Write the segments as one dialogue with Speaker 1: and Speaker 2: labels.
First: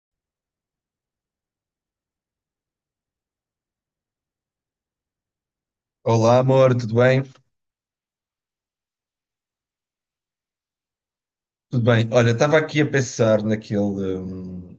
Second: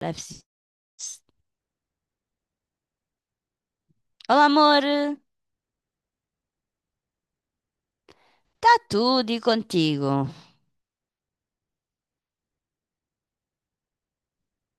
Speaker 1: Deve ser. Olá, amor. Está
Speaker 2: Olá, amor, tudo bem?
Speaker 1: tudo e contigo?
Speaker 2: Tudo bem. Olha, estava aqui a pensar hum,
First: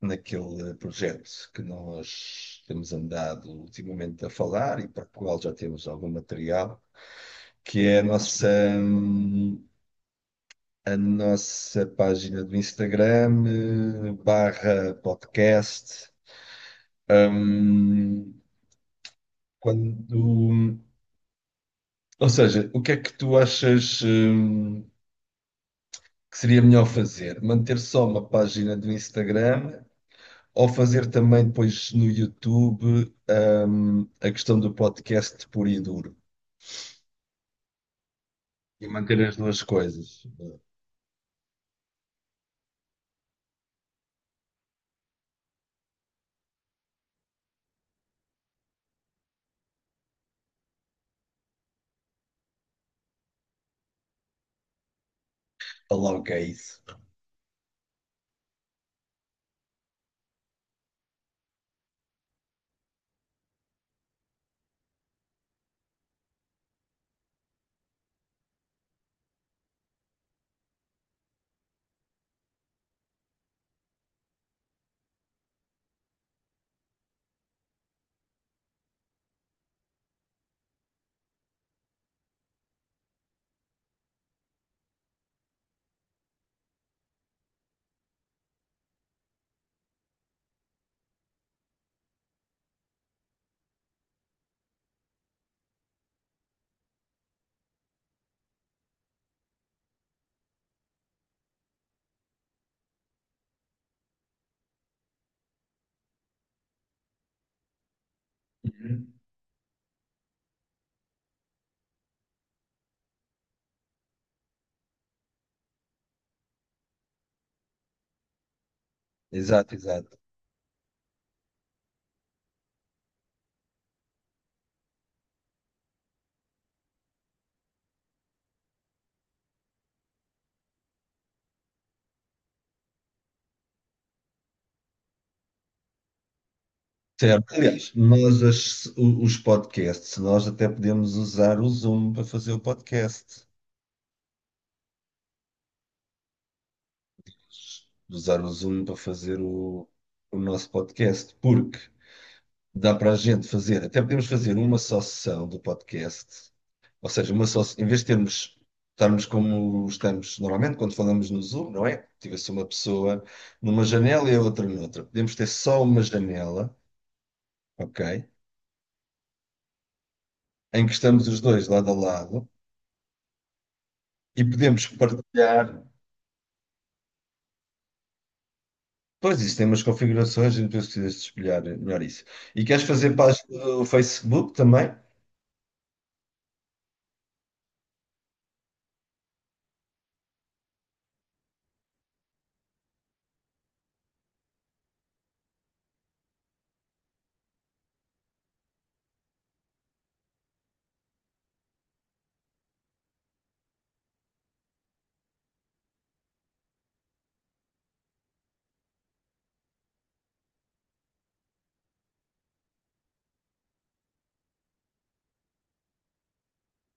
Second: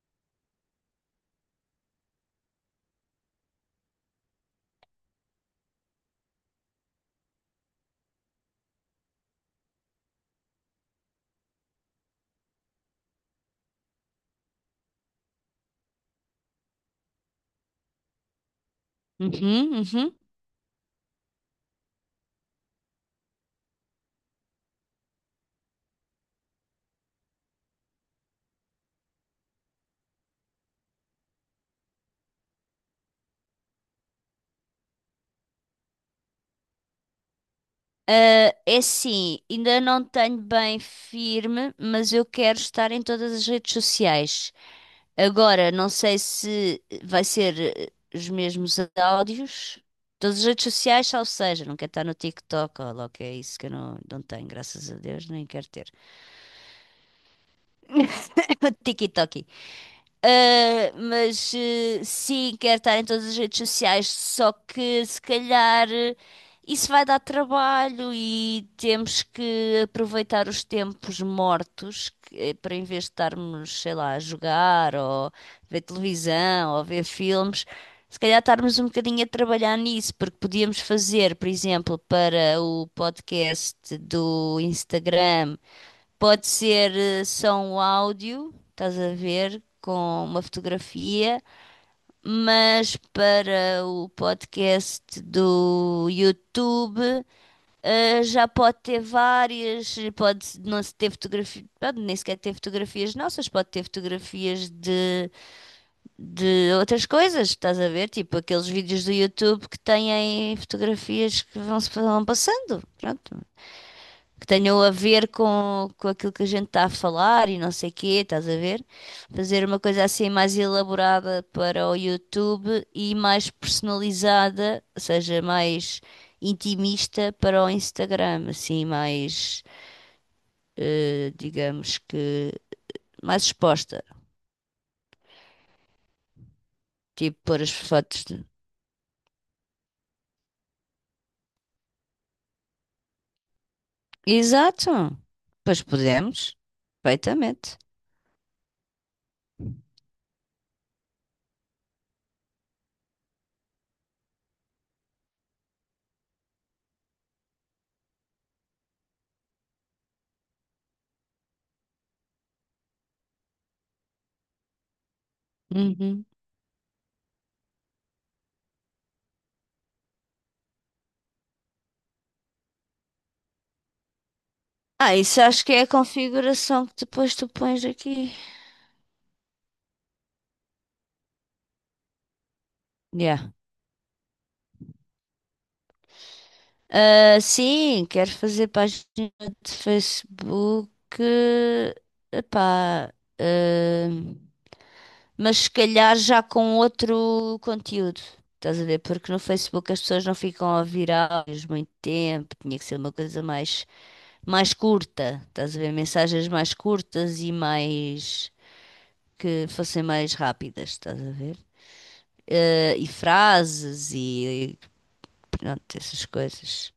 Speaker 2: naquele projeto que nós temos andado ultimamente a falar e para o qual já temos algum material, que é a nossa, a nossa página do Instagram, barra podcast. Hum,
Speaker 1: Uhum, uhum.
Speaker 2: quando, ou seja, o que é que tu achas, que seria melhor fazer? Manter só uma página do Instagram? Ou fazer também depois no YouTube, a questão do podcast puro e duro.
Speaker 1: Ah, é
Speaker 2: E manter as
Speaker 1: assim,
Speaker 2: duas
Speaker 1: ainda não
Speaker 2: coisas.
Speaker 1: tenho bem firme, mas eu quero estar em todas as redes sociais. Agora, não sei se vai ser os mesmos áudios. Todas as redes sociais, ou seja, não quero estar no TikTok, ó, logo que é isso que eu não tenho, graças a Deus, nem quero ter.
Speaker 2: Aloca isso.
Speaker 1: TikTok. Mas sim, quero estar em todas as redes sociais, só que se calhar isso vai dar trabalho e temos que aproveitar os tempos mortos para em vez de estarmos, sei lá, a jogar ou ver televisão ou ver filmes, se calhar estarmos um bocadinho a trabalhar nisso, porque podíamos fazer, por exemplo, para o podcast do Instagram. Pode ser só um áudio, estás a ver, com uma fotografia, mas para o podcast do YouTube, já pode ter várias, pode não se ter fotografias, pode nem sequer ter fotografias nossas, pode ter fotografias de outras coisas, estás a ver, tipo aqueles vídeos
Speaker 2: Uhum.
Speaker 1: do YouTube que têm fotografias que vão, vão passando, pronto, que tenham a ver com aquilo que a gente está a falar e não sei quê, estás a ver? Fazer
Speaker 2: Exato,
Speaker 1: uma coisa
Speaker 2: exato.
Speaker 1: assim mais elaborada para o YouTube e mais personalizada, ou seja, mais intimista para o Instagram, assim, mais, digamos que, mais exposta. Tipo,
Speaker 2: Certo.
Speaker 1: pôr as
Speaker 2: Aliás,
Speaker 1: fotos de...
Speaker 2: os podcasts, nós até podemos usar o Zoom para fazer o podcast.
Speaker 1: Exato! Pois podemos, perfeitamente.
Speaker 2: Usar o Zoom para fazer o nosso podcast, porque dá para a gente fazer, até podemos fazer uma só sessão do podcast. Ou seja, uma só, em vez de termos, estarmos como estamos normalmente quando falamos no Zoom, não é? Tivesse uma pessoa numa janela e a outra noutra. Podemos ter só uma
Speaker 1: Uhum.
Speaker 2: janela, ok? Em que estamos os dois lado a lado e podemos
Speaker 1: Ah, isso acho que
Speaker 2: partilhar.
Speaker 1: é a configuração que depois tu pões aqui.
Speaker 2: Pois isso tem umas configurações, e depois precisas de espelhar melhor isso. E queres fazer
Speaker 1: Yeah.
Speaker 2: página no Facebook também?
Speaker 1: Ah, sim, quero fazer página de Facebook. Epá, ah, mas se calhar já com outro conteúdo. Estás a ver? Porque no Facebook as pessoas não ficam a ouvir muito tempo. Tinha que ser uma coisa mais, mais curta. Estás a ver? Mensagens mais curtas e mais que fossem mais rápidas. Estás a ver? Ah, e e pronto, essas coisas.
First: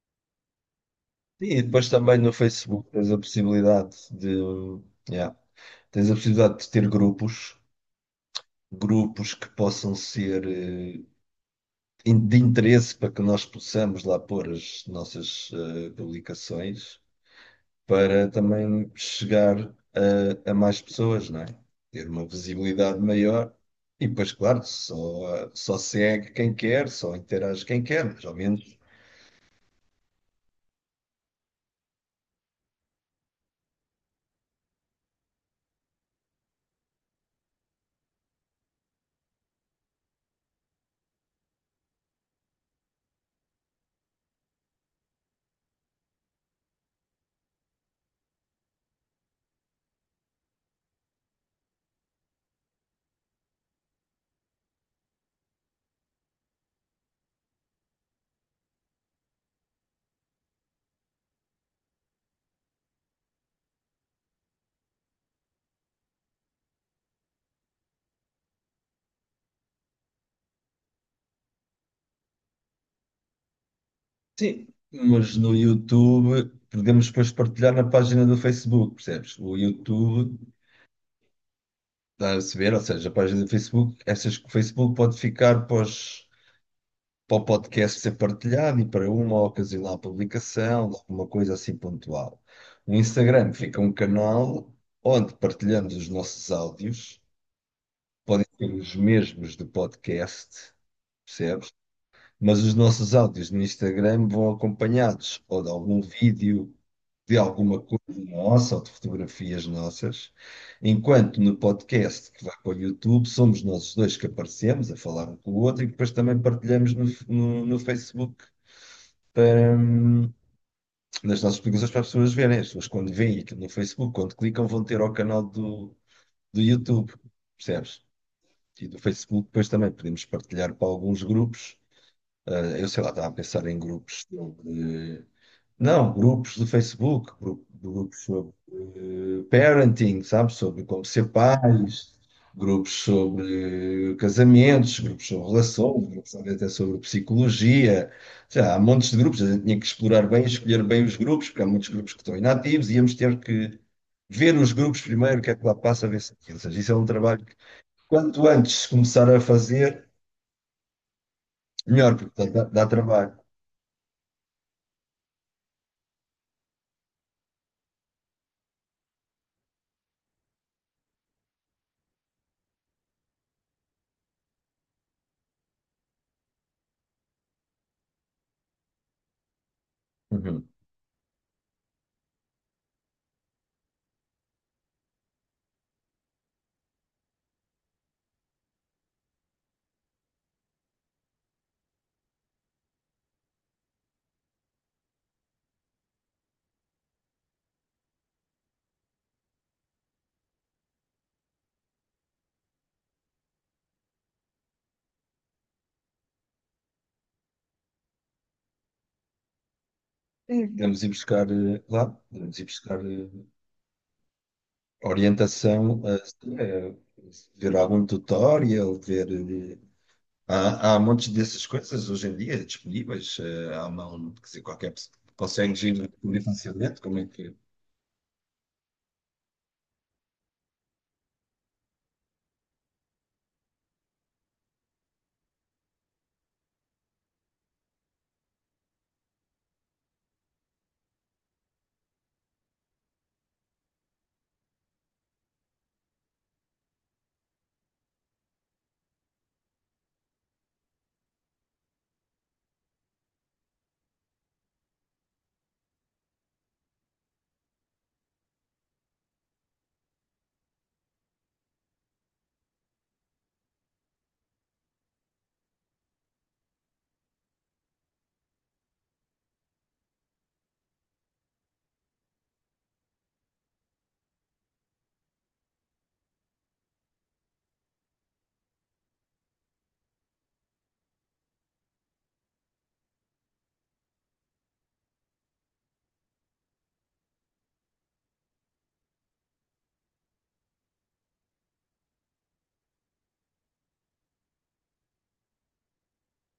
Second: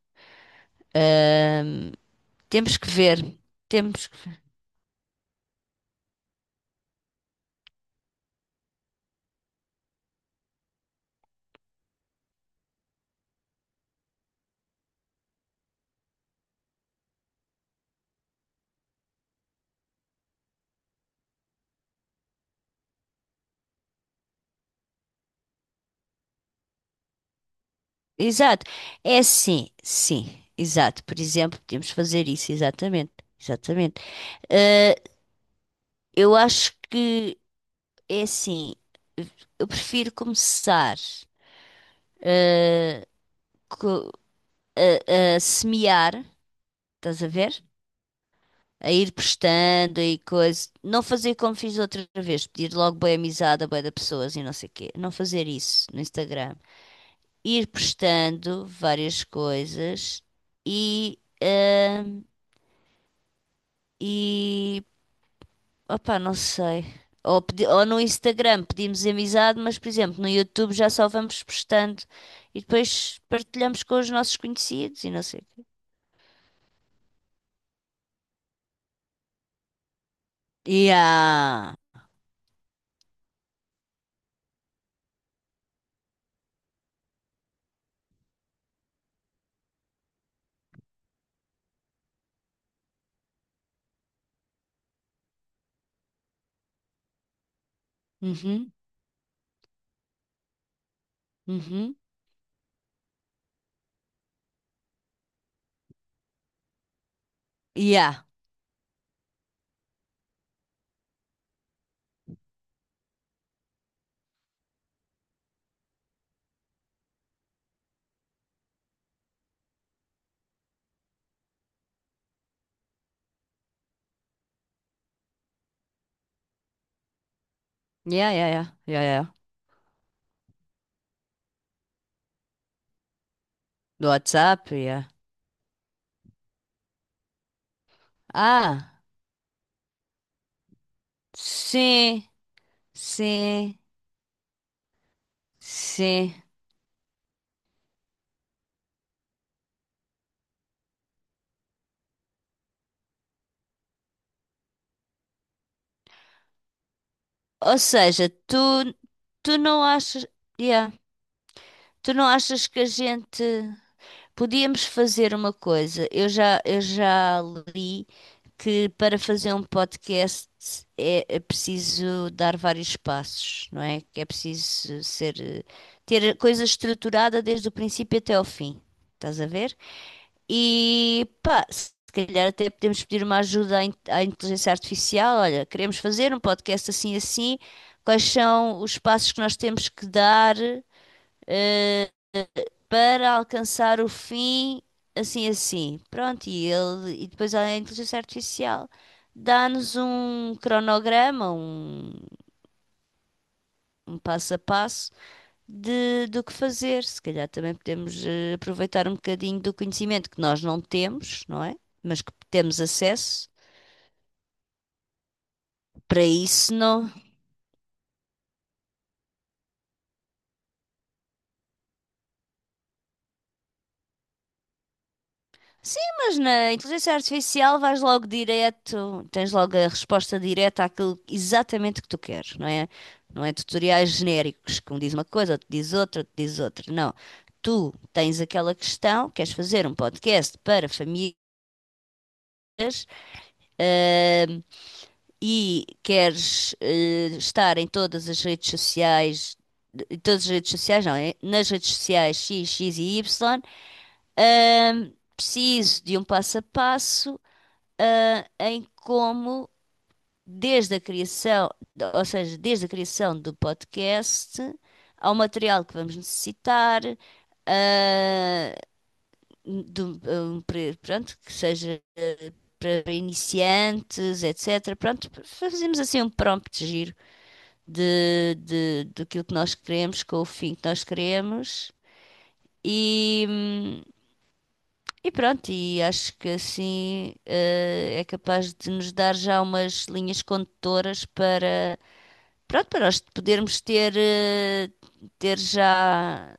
Speaker 2: Sim, e
Speaker 1: Ah,
Speaker 2: depois também no
Speaker 1: temos
Speaker 2: Facebook
Speaker 1: que
Speaker 2: tens a
Speaker 1: ver.
Speaker 2: possibilidade
Speaker 1: Temos
Speaker 2: de,
Speaker 1: que ver.
Speaker 2: yeah, tens a possibilidade de ter grupos, grupos que possam ser de interesse para que nós possamos lá pôr as nossas publicações, para também chegar a mais pessoas, não é? Ter uma visibilidade maior. E depois, claro, só, só segue quem quer, só interage quem quer, mas ao
Speaker 1: Exato.
Speaker 2: menos.
Speaker 1: É sim, sim. Exato. Por exemplo, podemos fazer isso, exatamente. Exatamente. Ah, eu acho que é assim. Eu prefiro começar co- a semear, estás a ver? A ir prestando e coisa. Não fazer como fiz outra vez, pedir logo boa amizade a bué de pessoas e não sei o quê. Não fazer isso no Instagram. Ir prestando várias coisas e. ah, e opá, não sei. Ou no Instagram pedimos amizade, mas por exemplo, no YouTube já só vamos postando e depois partilhamos com os nossos
Speaker 2: Sim,
Speaker 1: conhecidos e não
Speaker 2: mas
Speaker 1: sei o
Speaker 2: no
Speaker 1: quê.
Speaker 2: YouTube podemos depois partilhar na página do Facebook, percebes? O YouTube
Speaker 1: Yeah.
Speaker 2: dá a saber, ou seja, a página do Facebook, essas que o Facebook pode ficar pós para o podcast ser partilhado e para uma ocasional publicação, de alguma coisa assim pontual. No Instagram fica um canal onde partilhamos os nossos áudios, podem
Speaker 1: Uhum,
Speaker 2: ser os mesmos do podcast, percebes?
Speaker 1: uhum.
Speaker 2: Mas os nossos áudios no Instagram vão acompanhados ou de algum vídeo, de alguma
Speaker 1: Yeah.
Speaker 2: coisa nossa ou de fotografias nossas, enquanto no podcast que vai para o YouTube somos nós os dois que aparecemos a falar um com o outro e que depois também partilhamos no Facebook para, nas nossas publicações para as pessoas verem. As pessoas, quando veem aquilo no Facebook, quando clicam, vão ter ao canal do YouTube, percebes?
Speaker 1: Yeah, yeah, yeah,
Speaker 2: E do
Speaker 1: yeah, yeah.
Speaker 2: Facebook, depois também podemos partilhar para alguns grupos. Ah, eu sei lá, estava a pensar em
Speaker 1: Do
Speaker 2: grupos
Speaker 1: WhatsApp, yeah.
Speaker 2: de, não, grupos do Facebook, grupos sobre
Speaker 1: Ah,
Speaker 2: parenting, sabe? Sobre como ser pais,
Speaker 1: sim,
Speaker 2: grupos
Speaker 1: sim,
Speaker 2: sobre casamentos, grupos sobre relações, grupos
Speaker 1: sim.
Speaker 2: talvez até sobre psicologia. Já, há montes de grupos, a gente tinha que explorar bem, escolher bem os grupos, porque há muitos grupos que estão inativos, e íamos ter que ver os grupos primeiro, o que é que lá passa, ver se aquilo. Ou seja, isso é um trabalho que
Speaker 1: Ou seja,
Speaker 2: quanto
Speaker 1: tu,
Speaker 2: antes começar a
Speaker 1: tu não
Speaker 2: fazer,
Speaker 1: achas, yeah, tu
Speaker 2: melhor,
Speaker 1: não
Speaker 2: porque
Speaker 1: achas que a
Speaker 2: dá trabalho.
Speaker 1: gente podíamos fazer uma coisa. Eu já li que para fazer um podcast é preciso dar vários passos, não é? Que é preciso ser, ter a coisa estruturada desde o princípio até ao fim. Estás a ver?
Speaker 2: Uhum.
Speaker 1: E pá, se calhar até podemos pedir uma ajuda à inteligência artificial. Olha, queremos fazer um podcast assim assim. Quais são os passos que nós temos que dar? Para alcançar o fim assim assim. Pronto, e ele e depois a inteligência artificial dá-nos um cronograma, um passo a passo de, do que fazer. Se calhar também podemos aproveitar um bocadinho do conhecimento que nós não
Speaker 2: Vamos ir
Speaker 1: temos, não é? Mas que
Speaker 2: vamos ir
Speaker 1: temos
Speaker 2: buscar,
Speaker 1: acesso.
Speaker 2: orientação,
Speaker 1: Para isso
Speaker 2: eh,
Speaker 1: não,
Speaker 2: ver algum tutorial, eh, Há montes dessas coisas hoje em dia disponíveis. Há quer dizer, qualquer pessoa consegue
Speaker 1: sim, mas
Speaker 2: descobrir
Speaker 1: na
Speaker 2: facilmente
Speaker 1: inteligência
Speaker 2: como é que.
Speaker 1: artificial vais logo direto, tens logo a resposta direta àquilo exatamente que tu queres, não é? Não é tutoriais genéricos que um diz uma coisa, outro diz outra, outro diz outra. Não. Tu tens aquela questão, queres fazer um podcast para famílias, ahm, e queres, estar em todas as redes sociais, em todas as redes sociais, não, é? Nas redes sociais X, X e Y, preciso de um passo a passo em como, desde a criação, ou seja, desde a criação do podcast, ao material que vamos necessitar, ah, pronto, que seja para iniciantes, etc. Pronto, fazemos assim um prompt giro daquilo que nós queremos, com o fim que nós queremos. E, hum, E pronto, e acho que assim é capaz de nos dar já umas linhas condutoras para, pronto, para nós podermos ter, ter já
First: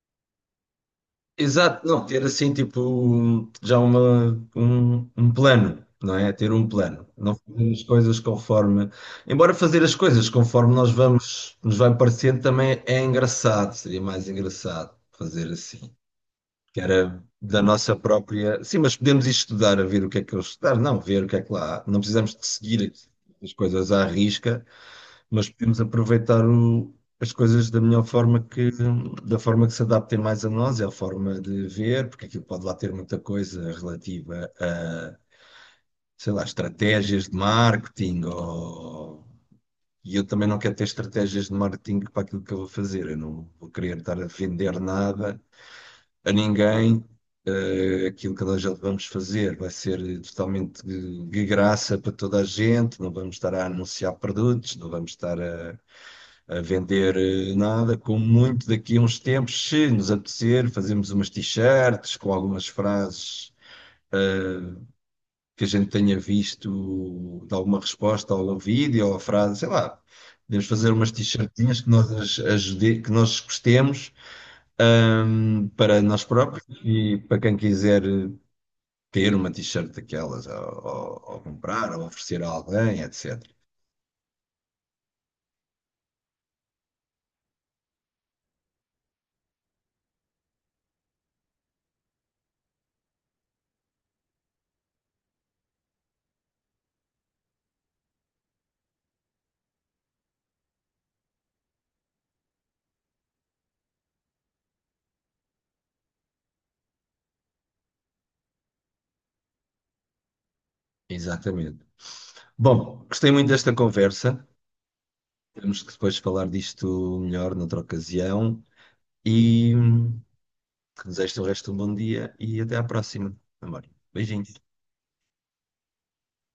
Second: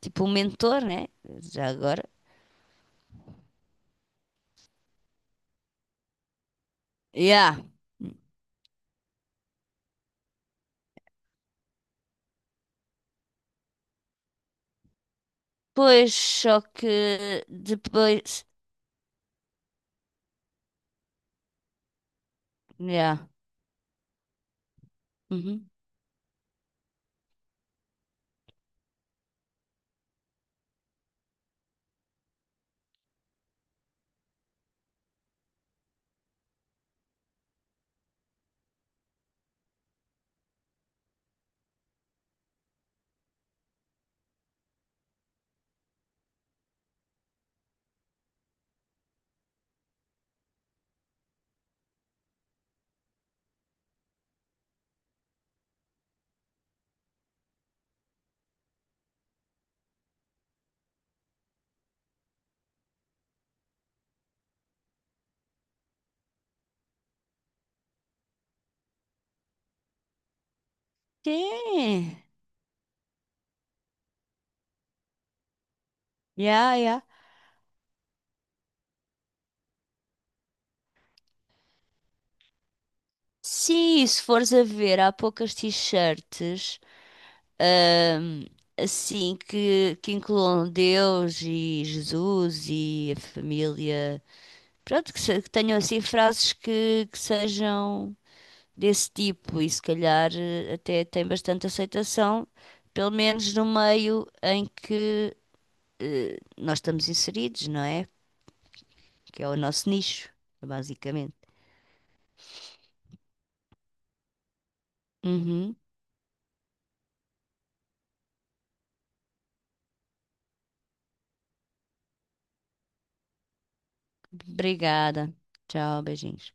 Speaker 1: tipo um mentor, né? Já
Speaker 2: Exato,
Speaker 1: agora.
Speaker 2: não, ter assim, tipo, um plano, não é? Ter um plano. Não
Speaker 1: Yeah.
Speaker 2: fazer as coisas conforme. Embora fazer as coisas conforme nós vamos, nos vai parecendo também é engraçado, seria mais engraçado fazer assim.
Speaker 1: Pois, só
Speaker 2: Que era
Speaker 1: que
Speaker 2: da nossa
Speaker 1: depois.
Speaker 2: própria. Sim, mas podemos ir estudar a ver o que é que eles estudar, não, ver o que é que lá há. Não precisamos de seguir
Speaker 1: Yeah.
Speaker 2: as coisas à risca, mas
Speaker 1: Uhum.
Speaker 2: podemos aproveitar as coisas da melhor forma que, da forma que se adaptem mais a nós, é a forma de ver, porque aquilo pode lá ter muita coisa relativa a, sei lá, estratégias de marketing ou. E eu também não quero ter estratégias de marketing para aquilo que eu vou fazer. Eu não vou querer estar a vender nada a ninguém. Eh, aquilo que nós vamos fazer vai ser totalmente de graça para toda a gente, não vamos estar a anunciar produtos, não vamos estar a vender nada. Como muito daqui a uns tempos, se nos apetecer, fazemos umas t-shirts com algumas frases que a gente tenha visto de alguma resposta ao vídeo ou a frase, sei lá. Podemos fazer umas t-shirtinhas que nós,
Speaker 1: Sim.
Speaker 2: as- ajude, que nós gostemos, para nós próprios
Speaker 1: Yeah, yeah.
Speaker 2: e para quem quiser ter uma t-shirt daquelas, ou comprar, ou oferecer a alguém, etc.
Speaker 1: Sim, se fores a ver, há poucas t-shirts ahm, assim que incluam Deus e Jesus e a família. Pronto, que, se- que tenham assim frases que sejam desse tipo e se calhar até tem bastante aceitação, pelo menos no meio em que nós estamos inseridos, não é? Que é o nosso nicho, basicamente.
Speaker 2: Exatamente. Bom, gostei muito desta conversa.
Speaker 1: Uhum.
Speaker 2: Temos que depois falar disto melhor noutra ocasião. E desejo-te o resto de um bom dia e até à próxima, amor. Beijinhos.
Speaker 1: Obrigada. Tchau, beijinhos.